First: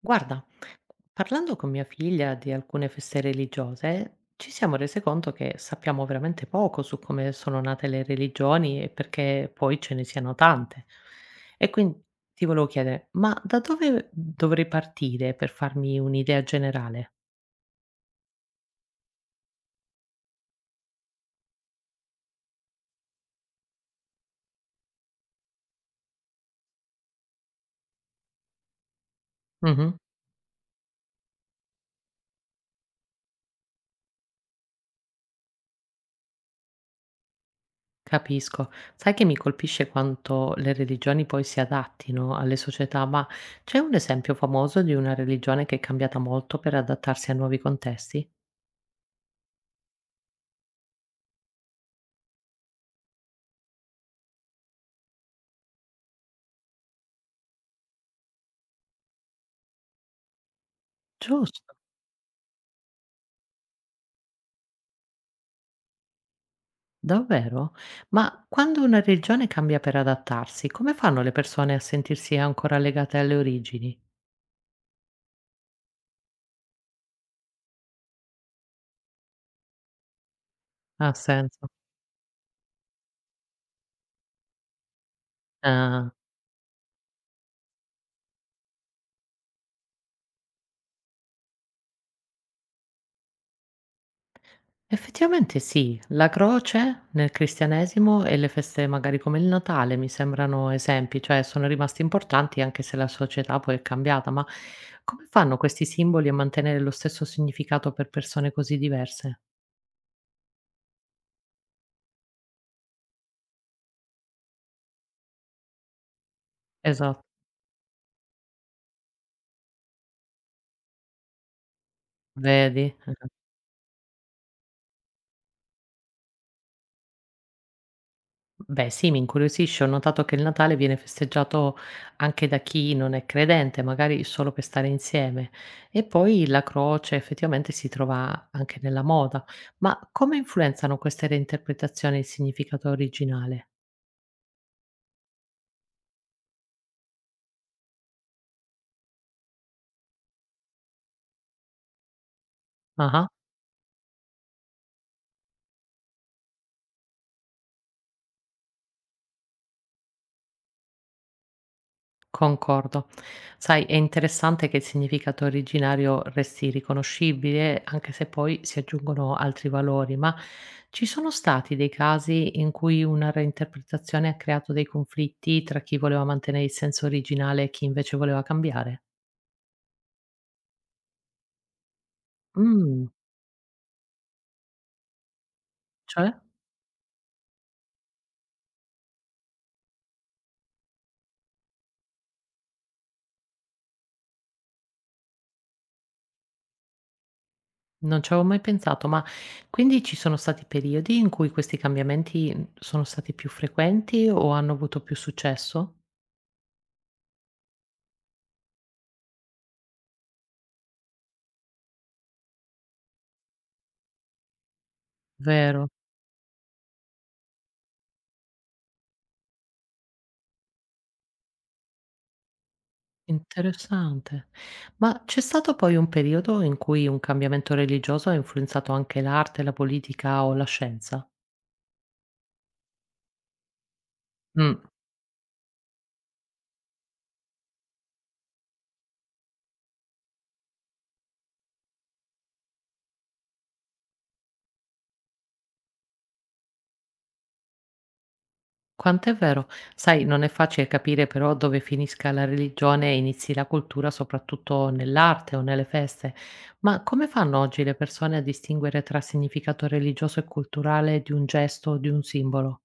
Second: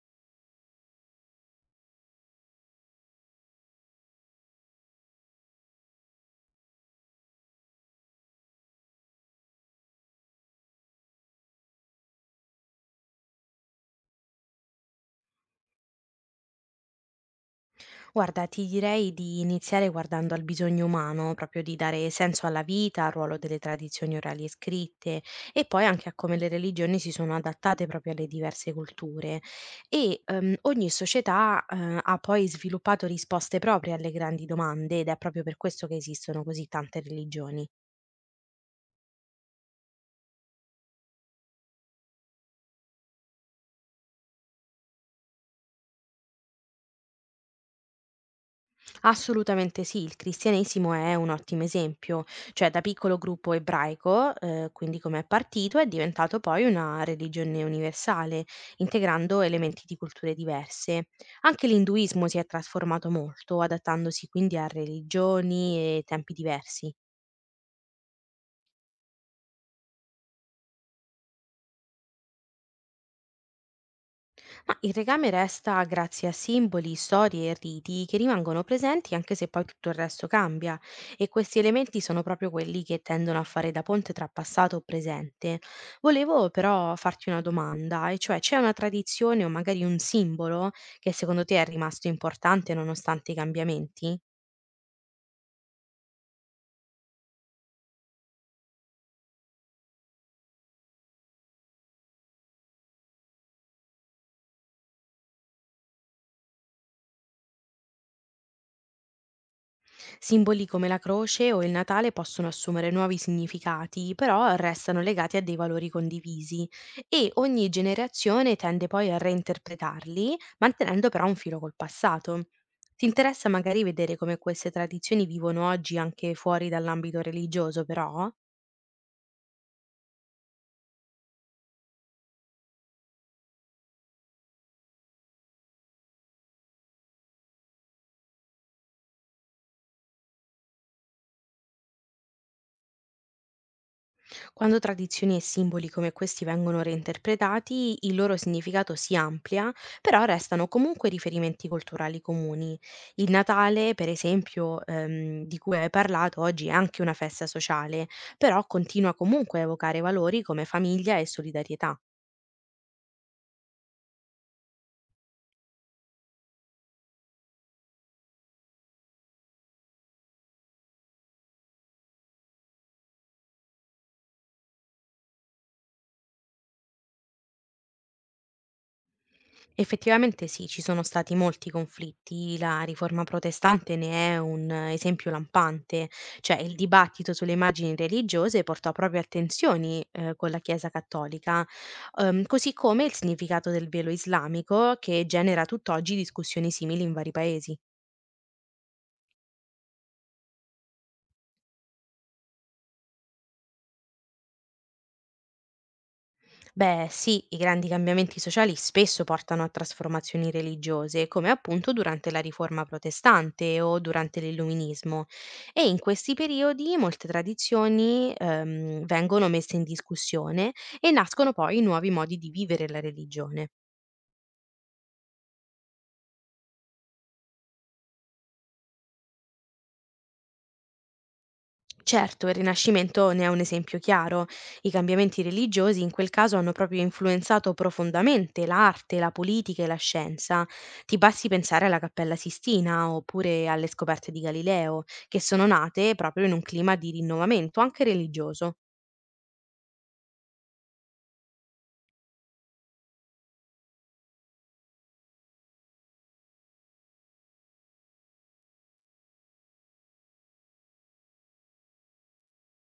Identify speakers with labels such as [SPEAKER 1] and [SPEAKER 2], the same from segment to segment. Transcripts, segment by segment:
[SPEAKER 1] Guarda, parlando con mia figlia di alcune feste religiose, ci siamo rese conto che sappiamo veramente poco su come sono nate le religioni e perché poi ce ne siano tante. E quindi ti volevo chiedere, ma da dove dovrei partire per farmi un'idea generale?
[SPEAKER 2] Guarda, ti direi di iniziare guardando al bisogno umano, proprio di dare senso alla vita, al ruolo delle tradizioni orali e scritte e poi anche a come le religioni si sono adattate proprio alle diverse culture.
[SPEAKER 1] Mhm,
[SPEAKER 2] Ogni società ha poi sviluppato risposte proprie alle grandi domande ed è proprio per questo che esistono così tante religioni.
[SPEAKER 1] capisco. Sai che mi colpisce quanto le religioni poi si adattino alle società, ma c'è un esempio famoso di una religione che è cambiata molto per adattarsi a nuovi contesti?
[SPEAKER 2] Assolutamente sì, il cristianesimo è un ottimo esempio, cioè da piccolo gruppo ebraico, quindi come è partito, è diventato poi una religione universale, integrando elementi di culture diverse. Anche
[SPEAKER 1] Giusto.
[SPEAKER 2] l'induismo si è trasformato molto, adattandosi quindi a religioni e tempi diversi.
[SPEAKER 1] Davvero? Ma quando una regione cambia per adattarsi, come fanno le persone a sentirsi ancora legate alle origini?
[SPEAKER 2] Ma il legame resta grazie a simboli, storie e riti che rimangono presenti anche se poi tutto il resto cambia
[SPEAKER 1] Ha
[SPEAKER 2] e questi
[SPEAKER 1] senso.
[SPEAKER 2] elementi sono proprio quelli che tendono a fare da ponte tra passato e presente.
[SPEAKER 1] Ah,
[SPEAKER 2] Volevo però farti una domanda, e cioè c'è una tradizione o magari un simbolo che secondo te è rimasto importante nonostante i cambiamenti?
[SPEAKER 1] effettivamente sì, la croce nel cristianesimo e le feste magari come il Natale mi sembrano esempi, cioè sono rimasti importanti anche se la società poi è cambiata, ma come fanno questi simboli a mantenere lo stesso significato per persone così diverse?
[SPEAKER 2] Simboli come la croce o il Natale possono assumere nuovi significati, però restano legati a dei valori condivisi
[SPEAKER 1] Esatto,
[SPEAKER 2] e ogni generazione tende poi a reinterpretarli, mantenendo però un filo col passato.
[SPEAKER 1] vedi?
[SPEAKER 2] Ti interessa magari vedere come queste tradizioni vivono oggi anche fuori dall'ambito religioso, però?
[SPEAKER 1] Beh sì, mi incuriosisce. Ho notato che il Natale viene festeggiato anche da chi non è credente, magari solo per stare insieme. E poi la croce effettivamente si trova anche nella moda. Ma come influenzano queste reinterpretazioni il significato originale?
[SPEAKER 2] Quando tradizioni e simboli come questi vengono reinterpretati, il loro significato si amplia, però restano comunque riferimenti culturali comuni.
[SPEAKER 1] Ah ah.
[SPEAKER 2] Il Natale, per esempio, di cui hai parlato oggi, è anche una festa sociale, però continua comunque a evocare valori come famiglia e solidarietà.
[SPEAKER 1] Concordo. Sai, è interessante che il significato originario resti riconoscibile, anche se poi si aggiungono altri valori, ma ci sono stati dei casi in cui una reinterpretazione ha creato dei conflitti tra chi voleva mantenere il senso originale e chi invece voleva cambiare?
[SPEAKER 2] Effettivamente sì, ci sono stati molti conflitti, la
[SPEAKER 1] Mh,
[SPEAKER 2] riforma protestante ne è un esempio lampante,
[SPEAKER 1] cioè?
[SPEAKER 2] cioè il dibattito sulle immagini religiose portò proprio a tensioni con la Chiesa cattolica, così come il significato del velo islamico che genera tutt'oggi discussioni simili in vari paesi.
[SPEAKER 1] Non ci avevo mai pensato, ma quindi ci sono stati periodi in cui questi cambiamenti sono stati più frequenti o hanno avuto più successo?
[SPEAKER 2] Beh, sì, i grandi cambiamenti sociali spesso portano a trasformazioni religiose, come appunto durante la Riforma protestante o durante l'Illuminismo. E
[SPEAKER 1] Vero?
[SPEAKER 2] in questi periodi molte tradizioni vengono messe in discussione e nascono poi nuovi modi di vivere la religione.
[SPEAKER 1] Interessante. Ma c'è stato poi un periodo in cui un cambiamento religioso ha influenzato anche l'arte, la politica o la scienza?
[SPEAKER 2] Certo, il Rinascimento ne è un esempio chiaro.
[SPEAKER 1] Mh,
[SPEAKER 2] I cambiamenti religiosi in quel caso hanno proprio influenzato profondamente l'arte, la politica e la scienza. Ti basti pensare alla Cappella Sistina oppure alle scoperte di Galileo, che sono nate proprio in un clima di rinnovamento, anche religioso.
[SPEAKER 1] quant'è vero. Sai, non è facile capire però dove finisca la religione e inizi la cultura, soprattutto nell'arte o nelle feste. Ma come fanno oggi le persone a distinguere tra significato religioso e culturale di un gesto o di un simbolo?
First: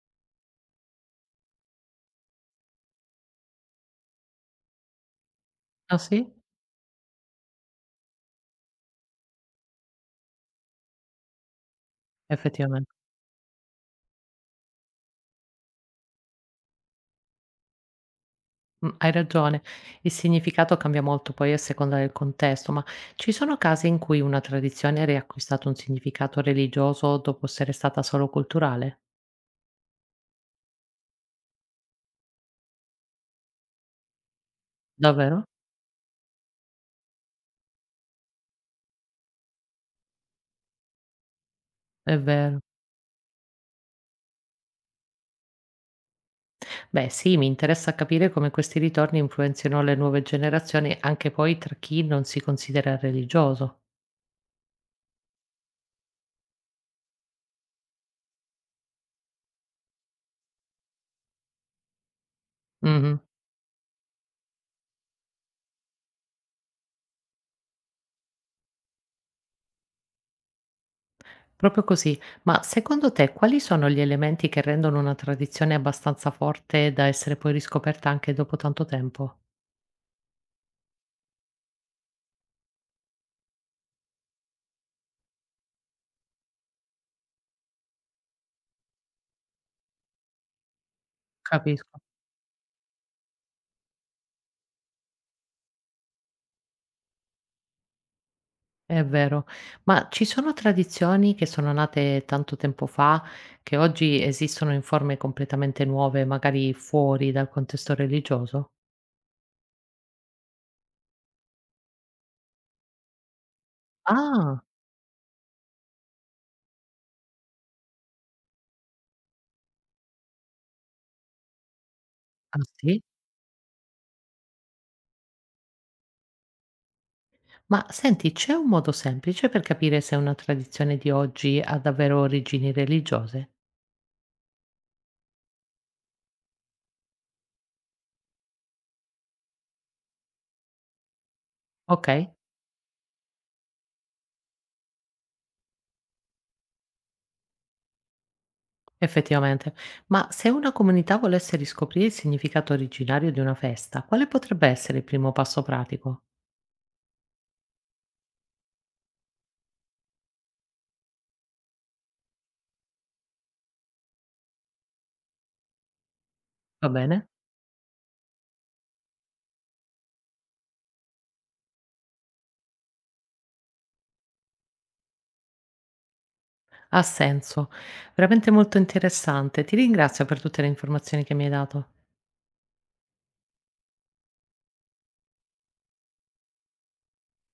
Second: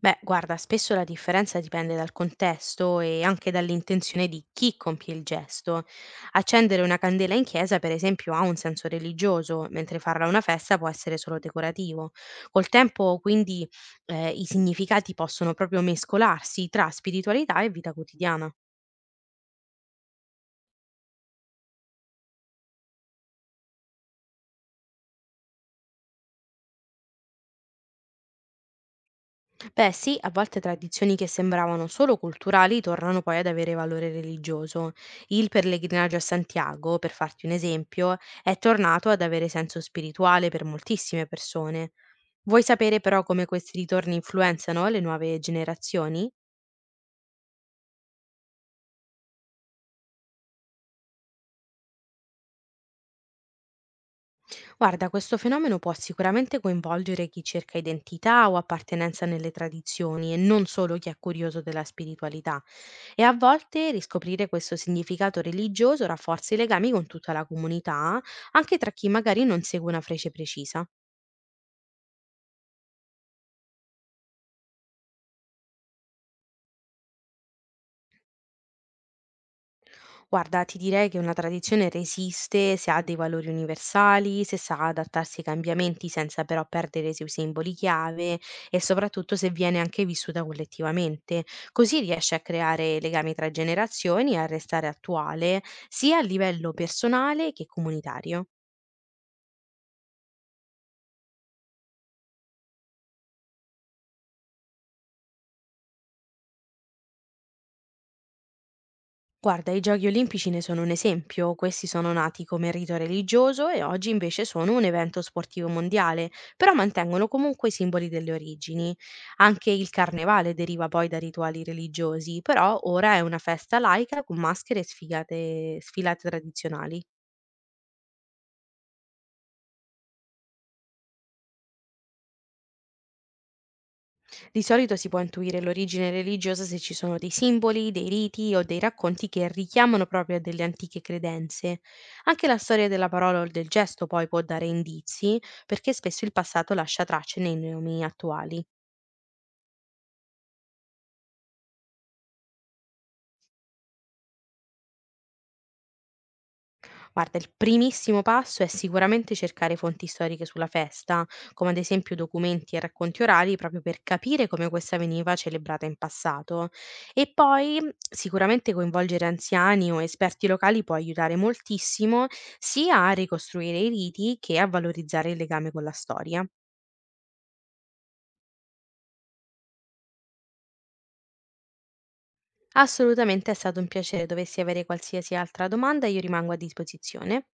[SPEAKER 2] Beh, guarda, spesso la differenza dipende dal contesto e anche dall'intenzione di chi compie il gesto.
[SPEAKER 1] Ah sì?
[SPEAKER 2] Accendere una candela in chiesa, per esempio, ha un senso religioso, mentre farla a una festa può essere solo decorativo. Col
[SPEAKER 1] Effettivamente.
[SPEAKER 2] tempo, quindi, i significati possono proprio mescolarsi tra spiritualità e vita quotidiana.
[SPEAKER 1] Hai ragione. Il significato cambia molto poi a seconda del contesto, ma ci sono casi in cui una tradizione ha riacquistato un significato religioso dopo essere stata solo culturale?
[SPEAKER 2] Beh, sì, a volte tradizioni che sembravano solo culturali tornano poi ad avere valore religioso.
[SPEAKER 1] Davvero?
[SPEAKER 2] Il pellegrinaggio a Santiago, per farti un esempio, è tornato ad avere senso spirituale per moltissime persone.
[SPEAKER 1] È vero.
[SPEAKER 2] Vuoi sapere però come questi ritorni influenzano le nuove generazioni?
[SPEAKER 1] Beh, sì, mi interessa capire come questi ritorni influenzino le nuove generazioni anche poi tra chi non si considera religioso.
[SPEAKER 2] Guarda, questo fenomeno può sicuramente coinvolgere chi cerca identità o appartenenza nelle tradizioni e non solo chi è curioso della spiritualità.
[SPEAKER 1] Mh-mh.
[SPEAKER 2] E a volte riscoprire questo significato religioso rafforza i legami con tutta la comunità, anche tra chi magari non segue una freccia precisa.
[SPEAKER 1] Proprio così. Ma secondo te quali sono gli elementi che rendono una tradizione abbastanza forte da essere poi riscoperta anche dopo tanto tempo?
[SPEAKER 2] Guarda, ti direi che una tradizione resiste se ha dei valori universali, se sa adattarsi ai cambiamenti senza però perdere i suoi simboli chiave e soprattutto se viene anche vissuta collettivamente.
[SPEAKER 1] Capisco.
[SPEAKER 2] Così riesce a creare legami tra generazioni e a restare attuale sia a livello personale che comunitario.
[SPEAKER 1] È vero. Ma ci sono tradizioni che sono nate tanto tempo fa, che oggi esistono in forme completamente nuove, magari fuori dal contesto religioso?
[SPEAKER 2] Guarda, i Giochi olimpici ne sono un esempio, questi sono nati come rito religioso e oggi invece
[SPEAKER 1] Ah,
[SPEAKER 2] sono un evento sportivo mondiale, però mantengono comunque i simboli delle origini. Anche il carnevale deriva poi da rituali religiosi,
[SPEAKER 1] ah
[SPEAKER 2] però
[SPEAKER 1] sì?
[SPEAKER 2] ora è una festa laica con maschere e sfilate tradizionali.
[SPEAKER 1] Ma senti, c'è un modo semplice per capire se una tradizione di oggi ha davvero origini religiose?
[SPEAKER 2] Di solito si può intuire l'origine religiosa se ci sono dei simboli, dei riti o dei racconti che richiamano proprio a delle antiche credenze.
[SPEAKER 1] Ok,
[SPEAKER 2] Anche la storia della parola o del gesto poi può dare indizi, perché spesso il passato lascia tracce nei nomi attuali.
[SPEAKER 1] effettivamente. Ma se una comunità volesse riscoprire il significato originario di una festa, quale potrebbe essere il primo passo pratico?
[SPEAKER 2] Guarda, il primissimo passo è sicuramente cercare fonti storiche sulla festa, come ad esempio documenti e racconti orali, proprio per capire come questa veniva celebrata in passato.
[SPEAKER 1] Va bene?
[SPEAKER 2] E poi sicuramente coinvolgere anziani o esperti locali può aiutare moltissimo sia a ricostruire i riti che a valorizzare il legame con la storia.
[SPEAKER 1] Ha senso. Veramente molto interessante. Ti ringrazio per tutte le informazioni che mi hai dato.
[SPEAKER 2] Assolutamente è stato un piacere, dovessi avere qualsiasi altra domanda, io rimango a disposizione.